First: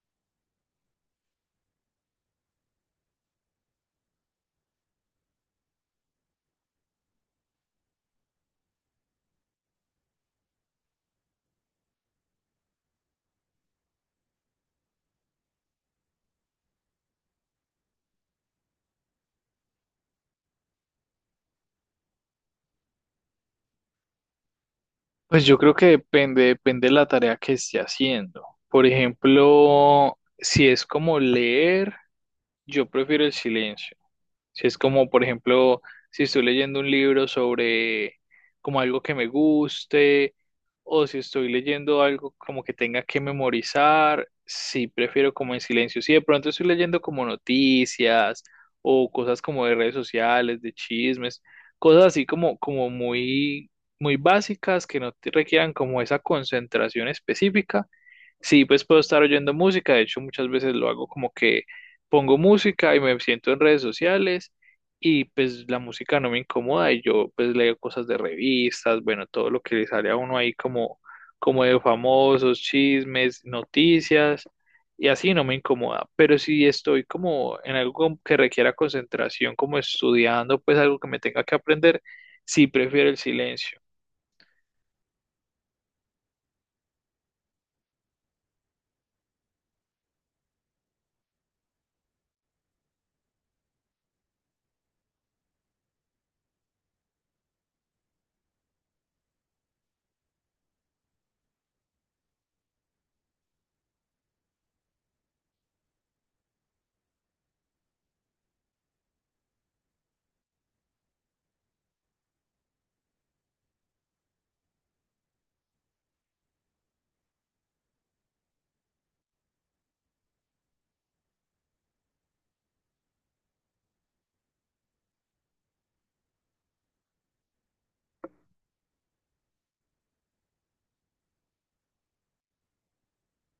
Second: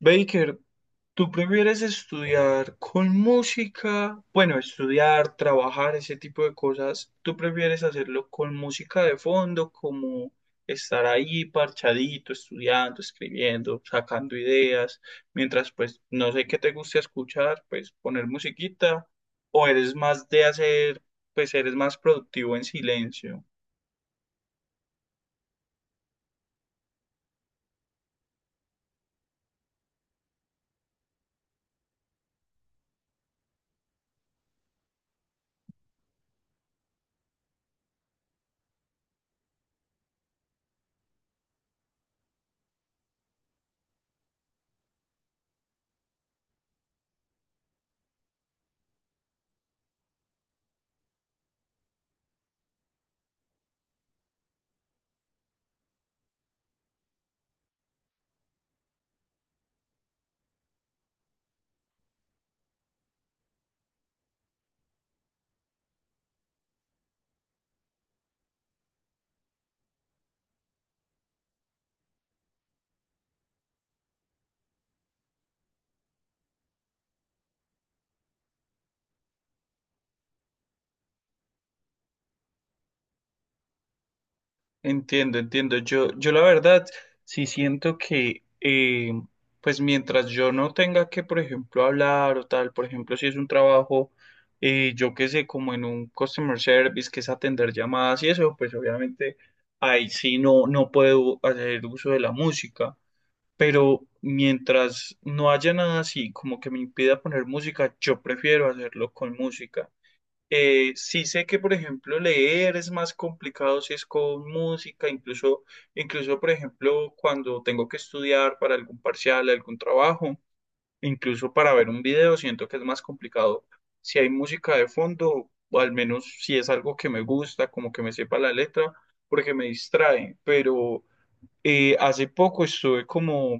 Baker, ¿tú prefieres estudiar con música? Bueno, estudiar, trabajar, ese tipo de cosas. ¿Tú prefieres hacerlo con música de fondo, como estar ahí parchadito, estudiando, escribiendo, sacando ideas, mientras pues no sé qué te gusta escuchar, pues poner musiquita? ¿O eres más de hacer, pues eres más productivo en silencio? Pues yo creo que depende, depende de la tarea que esté haciendo. Por ejemplo, si es como leer, yo prefiero el silencio. Si es como, por ejemplo, si estoy leyendo un libro sobre como algo que me guste, o si estoy leyendo algo como que tenga que memorizar, sí prefiero como en silencio. Si de pronto estoy leyendo como noticias o cosas como de redes sociales, de chismes, cosas así como, como muy, muy básicas que no te requieran como esa concentración específica. Sí, pues puedo estar oyendo música, de hecho muchas veces lo hago como que pongo música y me siento en redes sociales y pues la música no me incomoda y yo pues leo cosas de revistas, bueno, todo lo que le sale a uno ahí como, como de famosos, chismes, noticias y así no me incomoda, pero si estoy como en algo que requiera concentración, como estudiando, pues algo que me tenga que aprender. Sí, prefiero el silencio. Entiendo, entiendo. Yo la verdad sí siento que, pues mientras yo no tenga que, por ejemplo, hablar o tal, por ejemplo, si es un trabajo, yo qué sé, como en un customer service, que es atender llamadas y eso, pues obviamente ahí sí no puedo hacer uso de la música. Pero mientras no haya nada así como que me impida poner música, yo prefiero hacerlo con música. Sí sé que, por ejemplo, leer es más complicado si es con música, incluso, por ejemplo, cuando tengo que estudiar para algún parcial, algún trabajo, incluso para ver un video, siento que es más complicado si hay música de fondo, o al menos si es algo que me gusta, como que me sepa la letra, porque me distrae. Pero hace poco estuve como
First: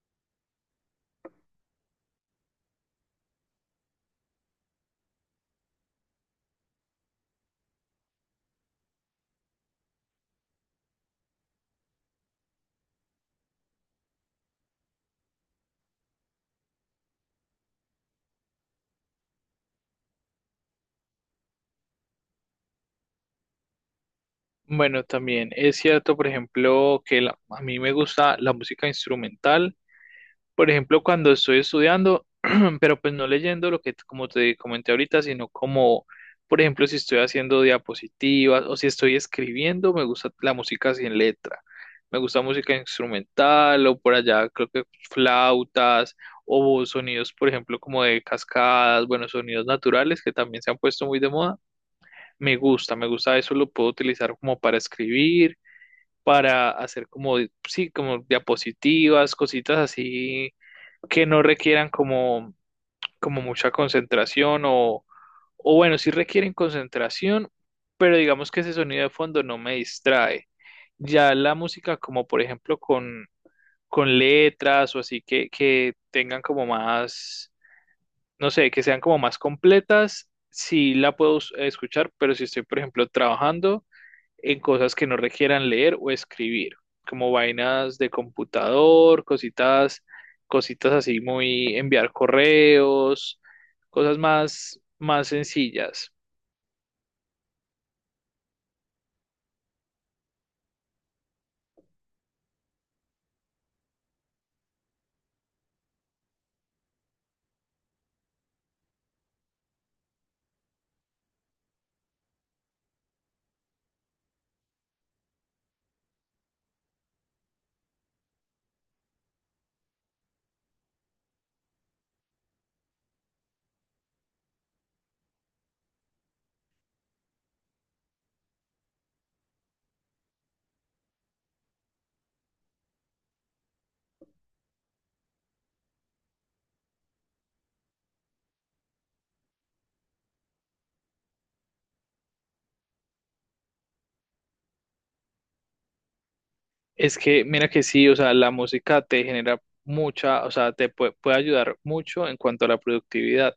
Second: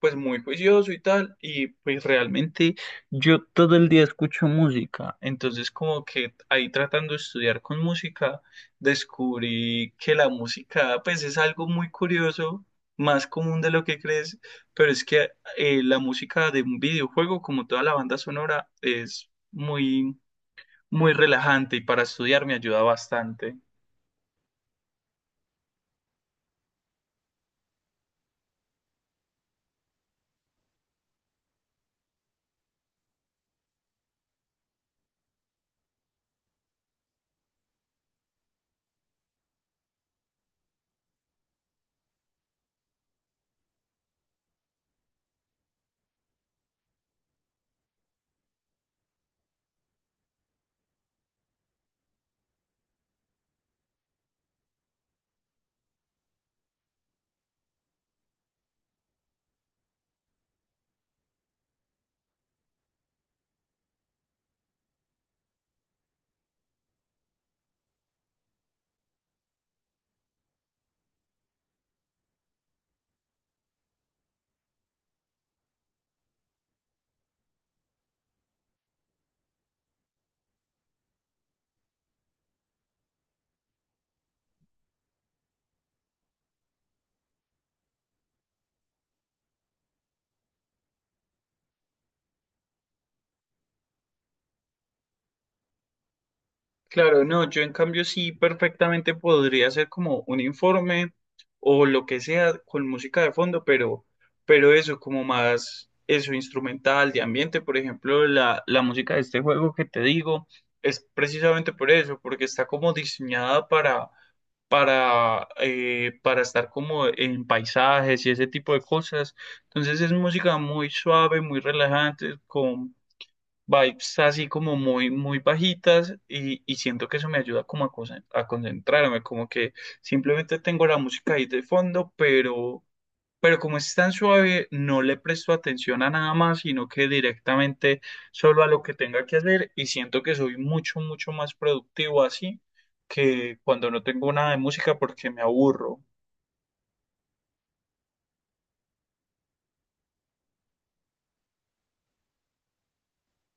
pues muy juicioso y tal, y pues realmente yo todo el día escucho música, entonces como que ahí tratando de estudiar con música, descubrí que la música pues es algo muy curioso, más común de lo que crees, pero es que la música de un videojuego, como toda la banda sonora, es muy, muy relajante y para estudiar me ayuda bastante. Bueno, también es cierto, por ejemplo, que a mí me gusta la música instrumental. Por ejemplo, cuando estoy estudiando, pero pues no leyendo lo que, como te comenté ahorita, sino como, por ejemplo, si estoy haciendo diapositivas o si estoy escribiendo, me gusta la música sin letra. Me gusta música instrumental o por allá, creo que flautas o sonidos, por ejemplo, como de cascadas, bueno, sonidos naturales que también se han puesto muy de moda. Me gusta eso, lo puedo utilizar como para escribir, para hacer como, sí, como diapositivas, cositas así que no requieran como, como mucha concentración o bueno, sí requieren concentración, pero digamos que ese sonido de fondo no me distrae. Ya la música como por ejemplo con letras o así que tengan como más, no sé, que sean como más completas, sí la puedo escuchar, pero si estoy por ejemplo trabajando, en cosas que no requieran leer o escribir, como vainas de computador, cositas, cositas así muy enviar correos, cosas más, más sencillas. Claro, no, yo en cambio sí perfectamente podría hacer como un informe o lo que sea con música de fondo, pero eso como más, eso instrumental, de ambiente, por ejemplo, la música de este juego que te digo es precisamente por eso, porque está como diseñada para estar como en paisajes y ese tipo de cosas. Entonces es música muy suave, muy relajante, con vibes así como muy, muy bajitas y siento que eso me ayuda como a, a concentrarme, como que simplemente tengo la música ahí de fondo, pero como es tan suave, no le presto atención a nada más, sino que directamente solo a lo que tenga que hacer y siento que soy mucho, mucho más productivo así que cuando no tengo nada de música porque me aburro. Es que, mira que sí, o sea, la música te genera mucha, o sea, te puede ayudar mucho en cuanto a la productividad,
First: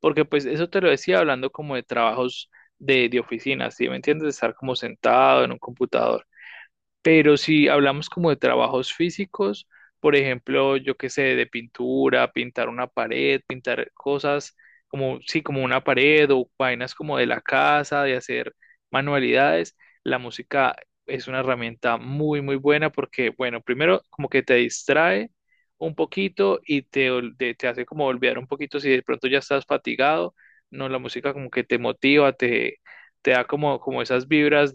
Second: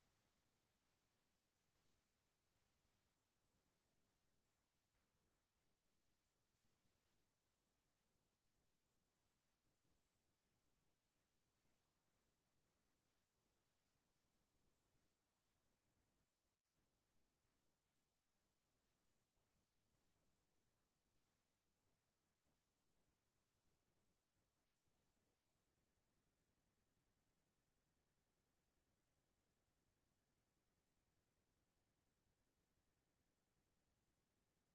porque pues eso te lo decía hablando como de trabajos de oficina, ¿sí me entiendes? De estar como sentado en un computador. Pero si hablamos como de trabajos físicos, por ejemplo, yo qué sé, de pintura, pintar una pared, pintar cosas como, sí, como una pared o vainas como de la casa, de hacer manualidades, la música es una herramienta muy, muy buena porque, bueno, primero como que te distrae un poquito y te, te hace como olvidar un poquito si de pronto ya estás fatigado, no, la música como que te motiva, te da como, como esas vibras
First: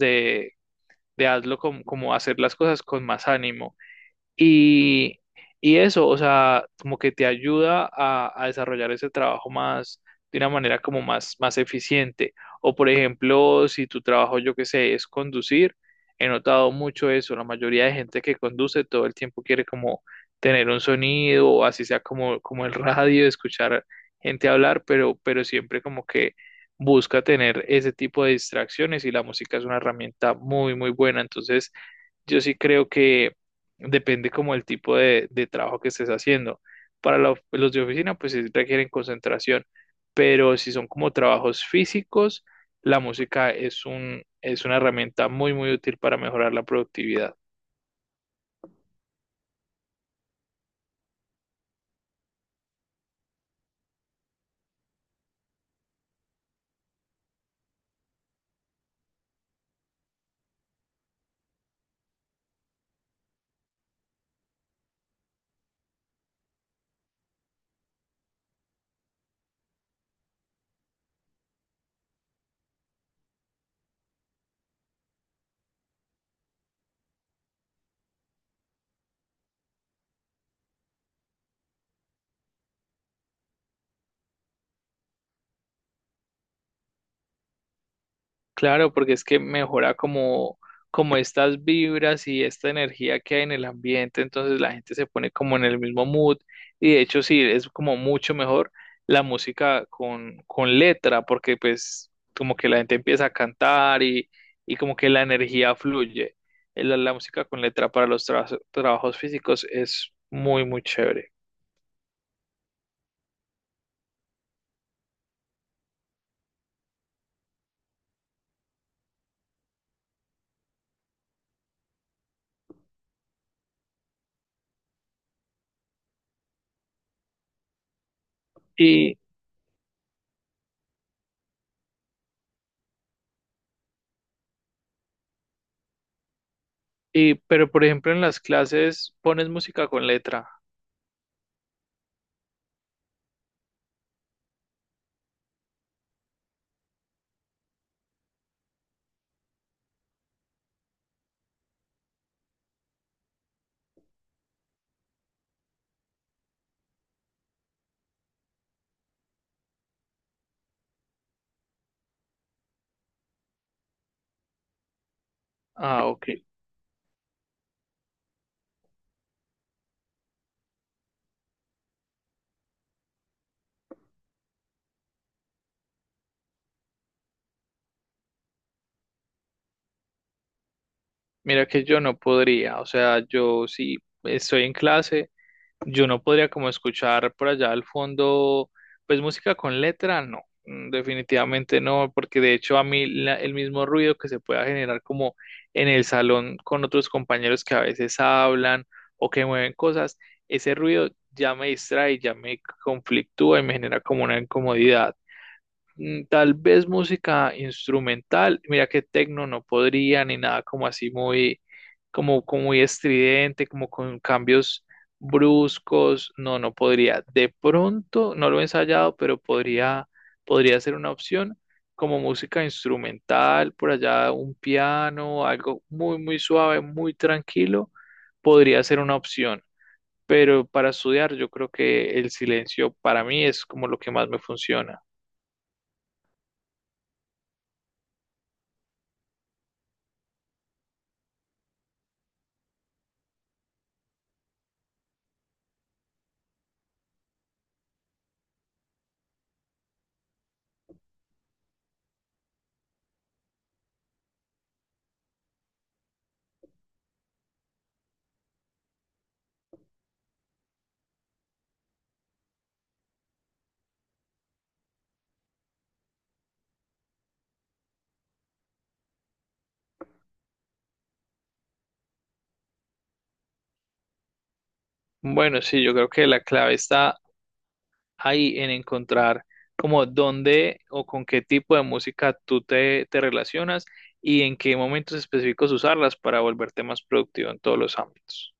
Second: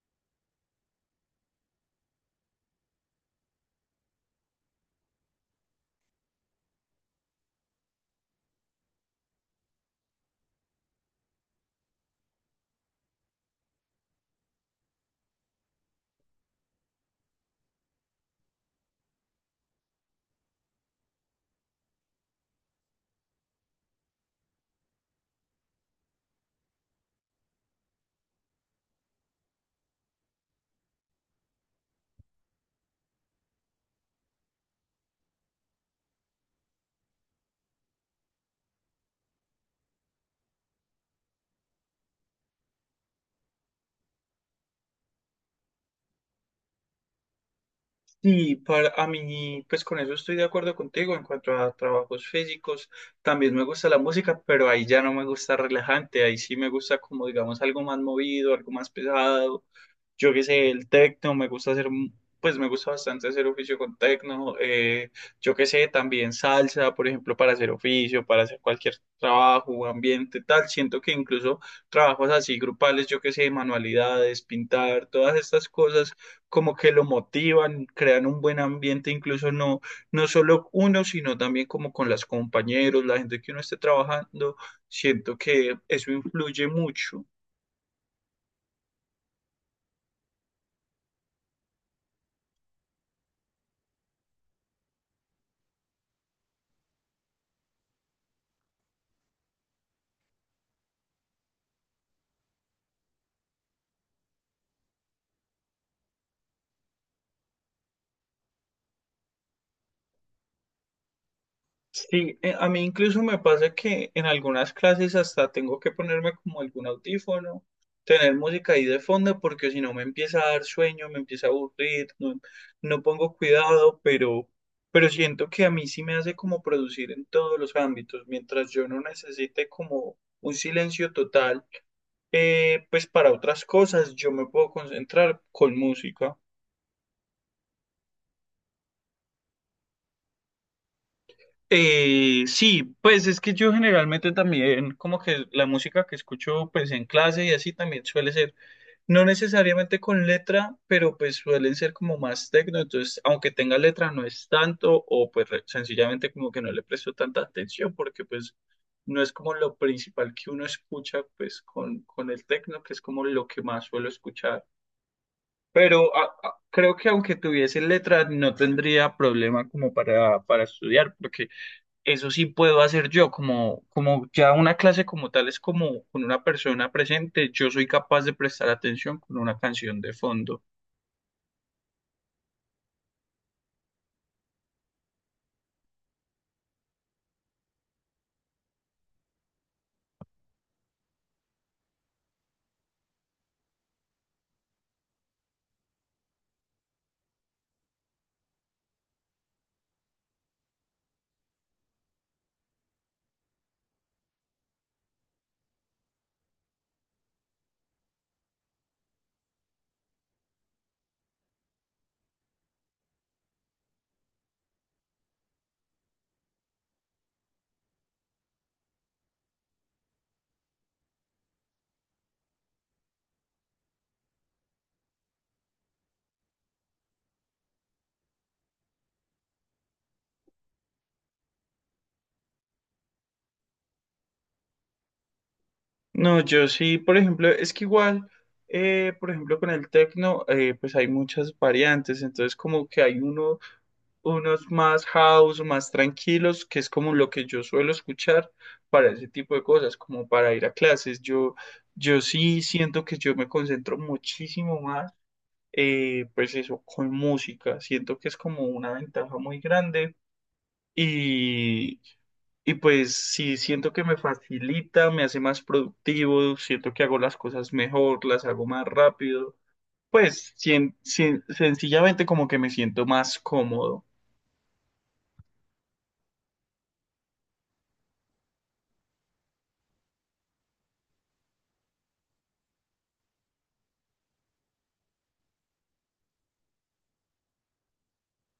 de como hacer las cosas con más ánimo. Y, y eso, o sea, como que te ayuda a desarrollar ese trabajo más, de una manera como más, más eficiente. O por ejemplo, si tu trabajo, yo qué sé, es conducir, he notado mucho eso. La mayoría de gente que conduce todo el tiempo quiere como tener un sonido, o así sea como, como el radio, escuchar gente hablar, pero siempre como que busca tener ese tipo de distracciones y la música es una herramienta muy, muy buena. Entonces, yo sí creo que depende como el tipo de trabajo que estés haciendo. Para la los de oficina, pues sí requieren concentración, pero si son como trabajos físicos, la música es un, es una herramienta muy, muy útil para mejorar la productividad. Sí, para a mí, pues con eso estoy de acuerdo contigo en cuanto a trabajos físicos. También me gusta la música, pero ahí ya no me gusta relajante. Ahí sí me gusta como, digamos, algo más movido, algo más pesado. Yo qué sé, el tecno, me gusta hacer, pues me gusta bastante hacer oficio con tecno, yo qué sé, también salsa, por ejemplo, para hacer oficio, para hacer cualquier trabajo, ambiente, tal. Siento que incluso trabajos así grupales, yo qué sé, manualidades, pintar, todas estas cosas como que lo motivan, crean un buen ambiente, incluso no, no solo uno, sino también como con los compañeros, la gente que uno esté trabajando. Siento que eso influye mucho. Claro, porque es que mejora como, como estas vibras y esta energía que hay en el ambiente, entonces la gente se pone como en el mismo mood y de hecho sí, es como mucho mejor la música con letra, porque pues como que la gente empieza a cantar y como que la energía fluye. La, la música con letra para los trabajos físicos es muy, muy chévere. Sí, a mí incluso me pasa que en algunas clases hasta tengo que ponerme como algún audífono, tener música ahí de fondo, porque si no me empieza a dar sueño, me empieza a aburrir, no pongo cuidado, pero siento que a mí sí me hace como producir en todos los ámbitos, mientras yo no Y, necesite como un silencio total, pues para otras cosas yo me puedo concentrar con música. y, pero por ejemplo en las clases pones música con letra. Sí, pues es que yo generalmente también, como que la música que escucho pues en clase y así también suele ser, no necesariamente con letra, pero pues suelen ser como más tecno, entonces aunque tenga letra no es tanto o pues sencillamente como que no le presto tanta atención porque pues no es como lo principal que uno escucha pues con el tecno, que es como lo que más suelo escuchar. Ah, Pero ok. Creo que aunque tuviese letra no tendría problema como para estudiar porque eso sí puedo hacer yo, como, como ya una clase como tal es como con una persona presente, yo soy capaz de prestar atención con una canción de fondo. Mira que yo no podría, o sea, yo si estoy en clase, yo no podría como escuchar por allá al fondo, pues música con letra, no, mm, definitivamente no, porque de hecho a mí el mismo ruido que se pueda generar como en el salón con otros compañeros que a veces hablan o que mueven cosas, ese ruido ya me distrae, ya me conflictúa y me genera como una incomodidad. Mm, tal vez música instrumental, mira que tecno no podría ni nada como así muy, como, como muy estridente, como con cambios bruscos, no, no podría. De pronto, no lo he ensayado, pero podría, podría ser una opción como música instrumental, por allá un piano, algo muy, muy suave, muy tranquilo, podría ser una opción. Pero para estudiar, yo creo que el silencio para mí es como lo que más me funciona. No, yo sí, por ejemplo, es que igual, por ejemplo, con el techno, pues hay muchas variantes, entonces como que hay uno, unos más house, más tranquilos, que es como lo que yo suelo escuchar para ese tipo de cosas, como para ir a clases. Yo sí siento que yo me concentro muchísimo más pues eso, con música. Siento que es como una ventaja muy grande y, y pues sí, siento que me facilita, me hace más productivo, siento que hago las cosas mejor, las hago más rápido. Pues sencillamente como que me siento más cómodo. Bueno, sí, yo creo que la clave está ahí en encontrar como dónde o con qué tipo de música tú te, te relacionas y en qué momentos específicos usarlas para volverte más productivo en todos los ámbitos.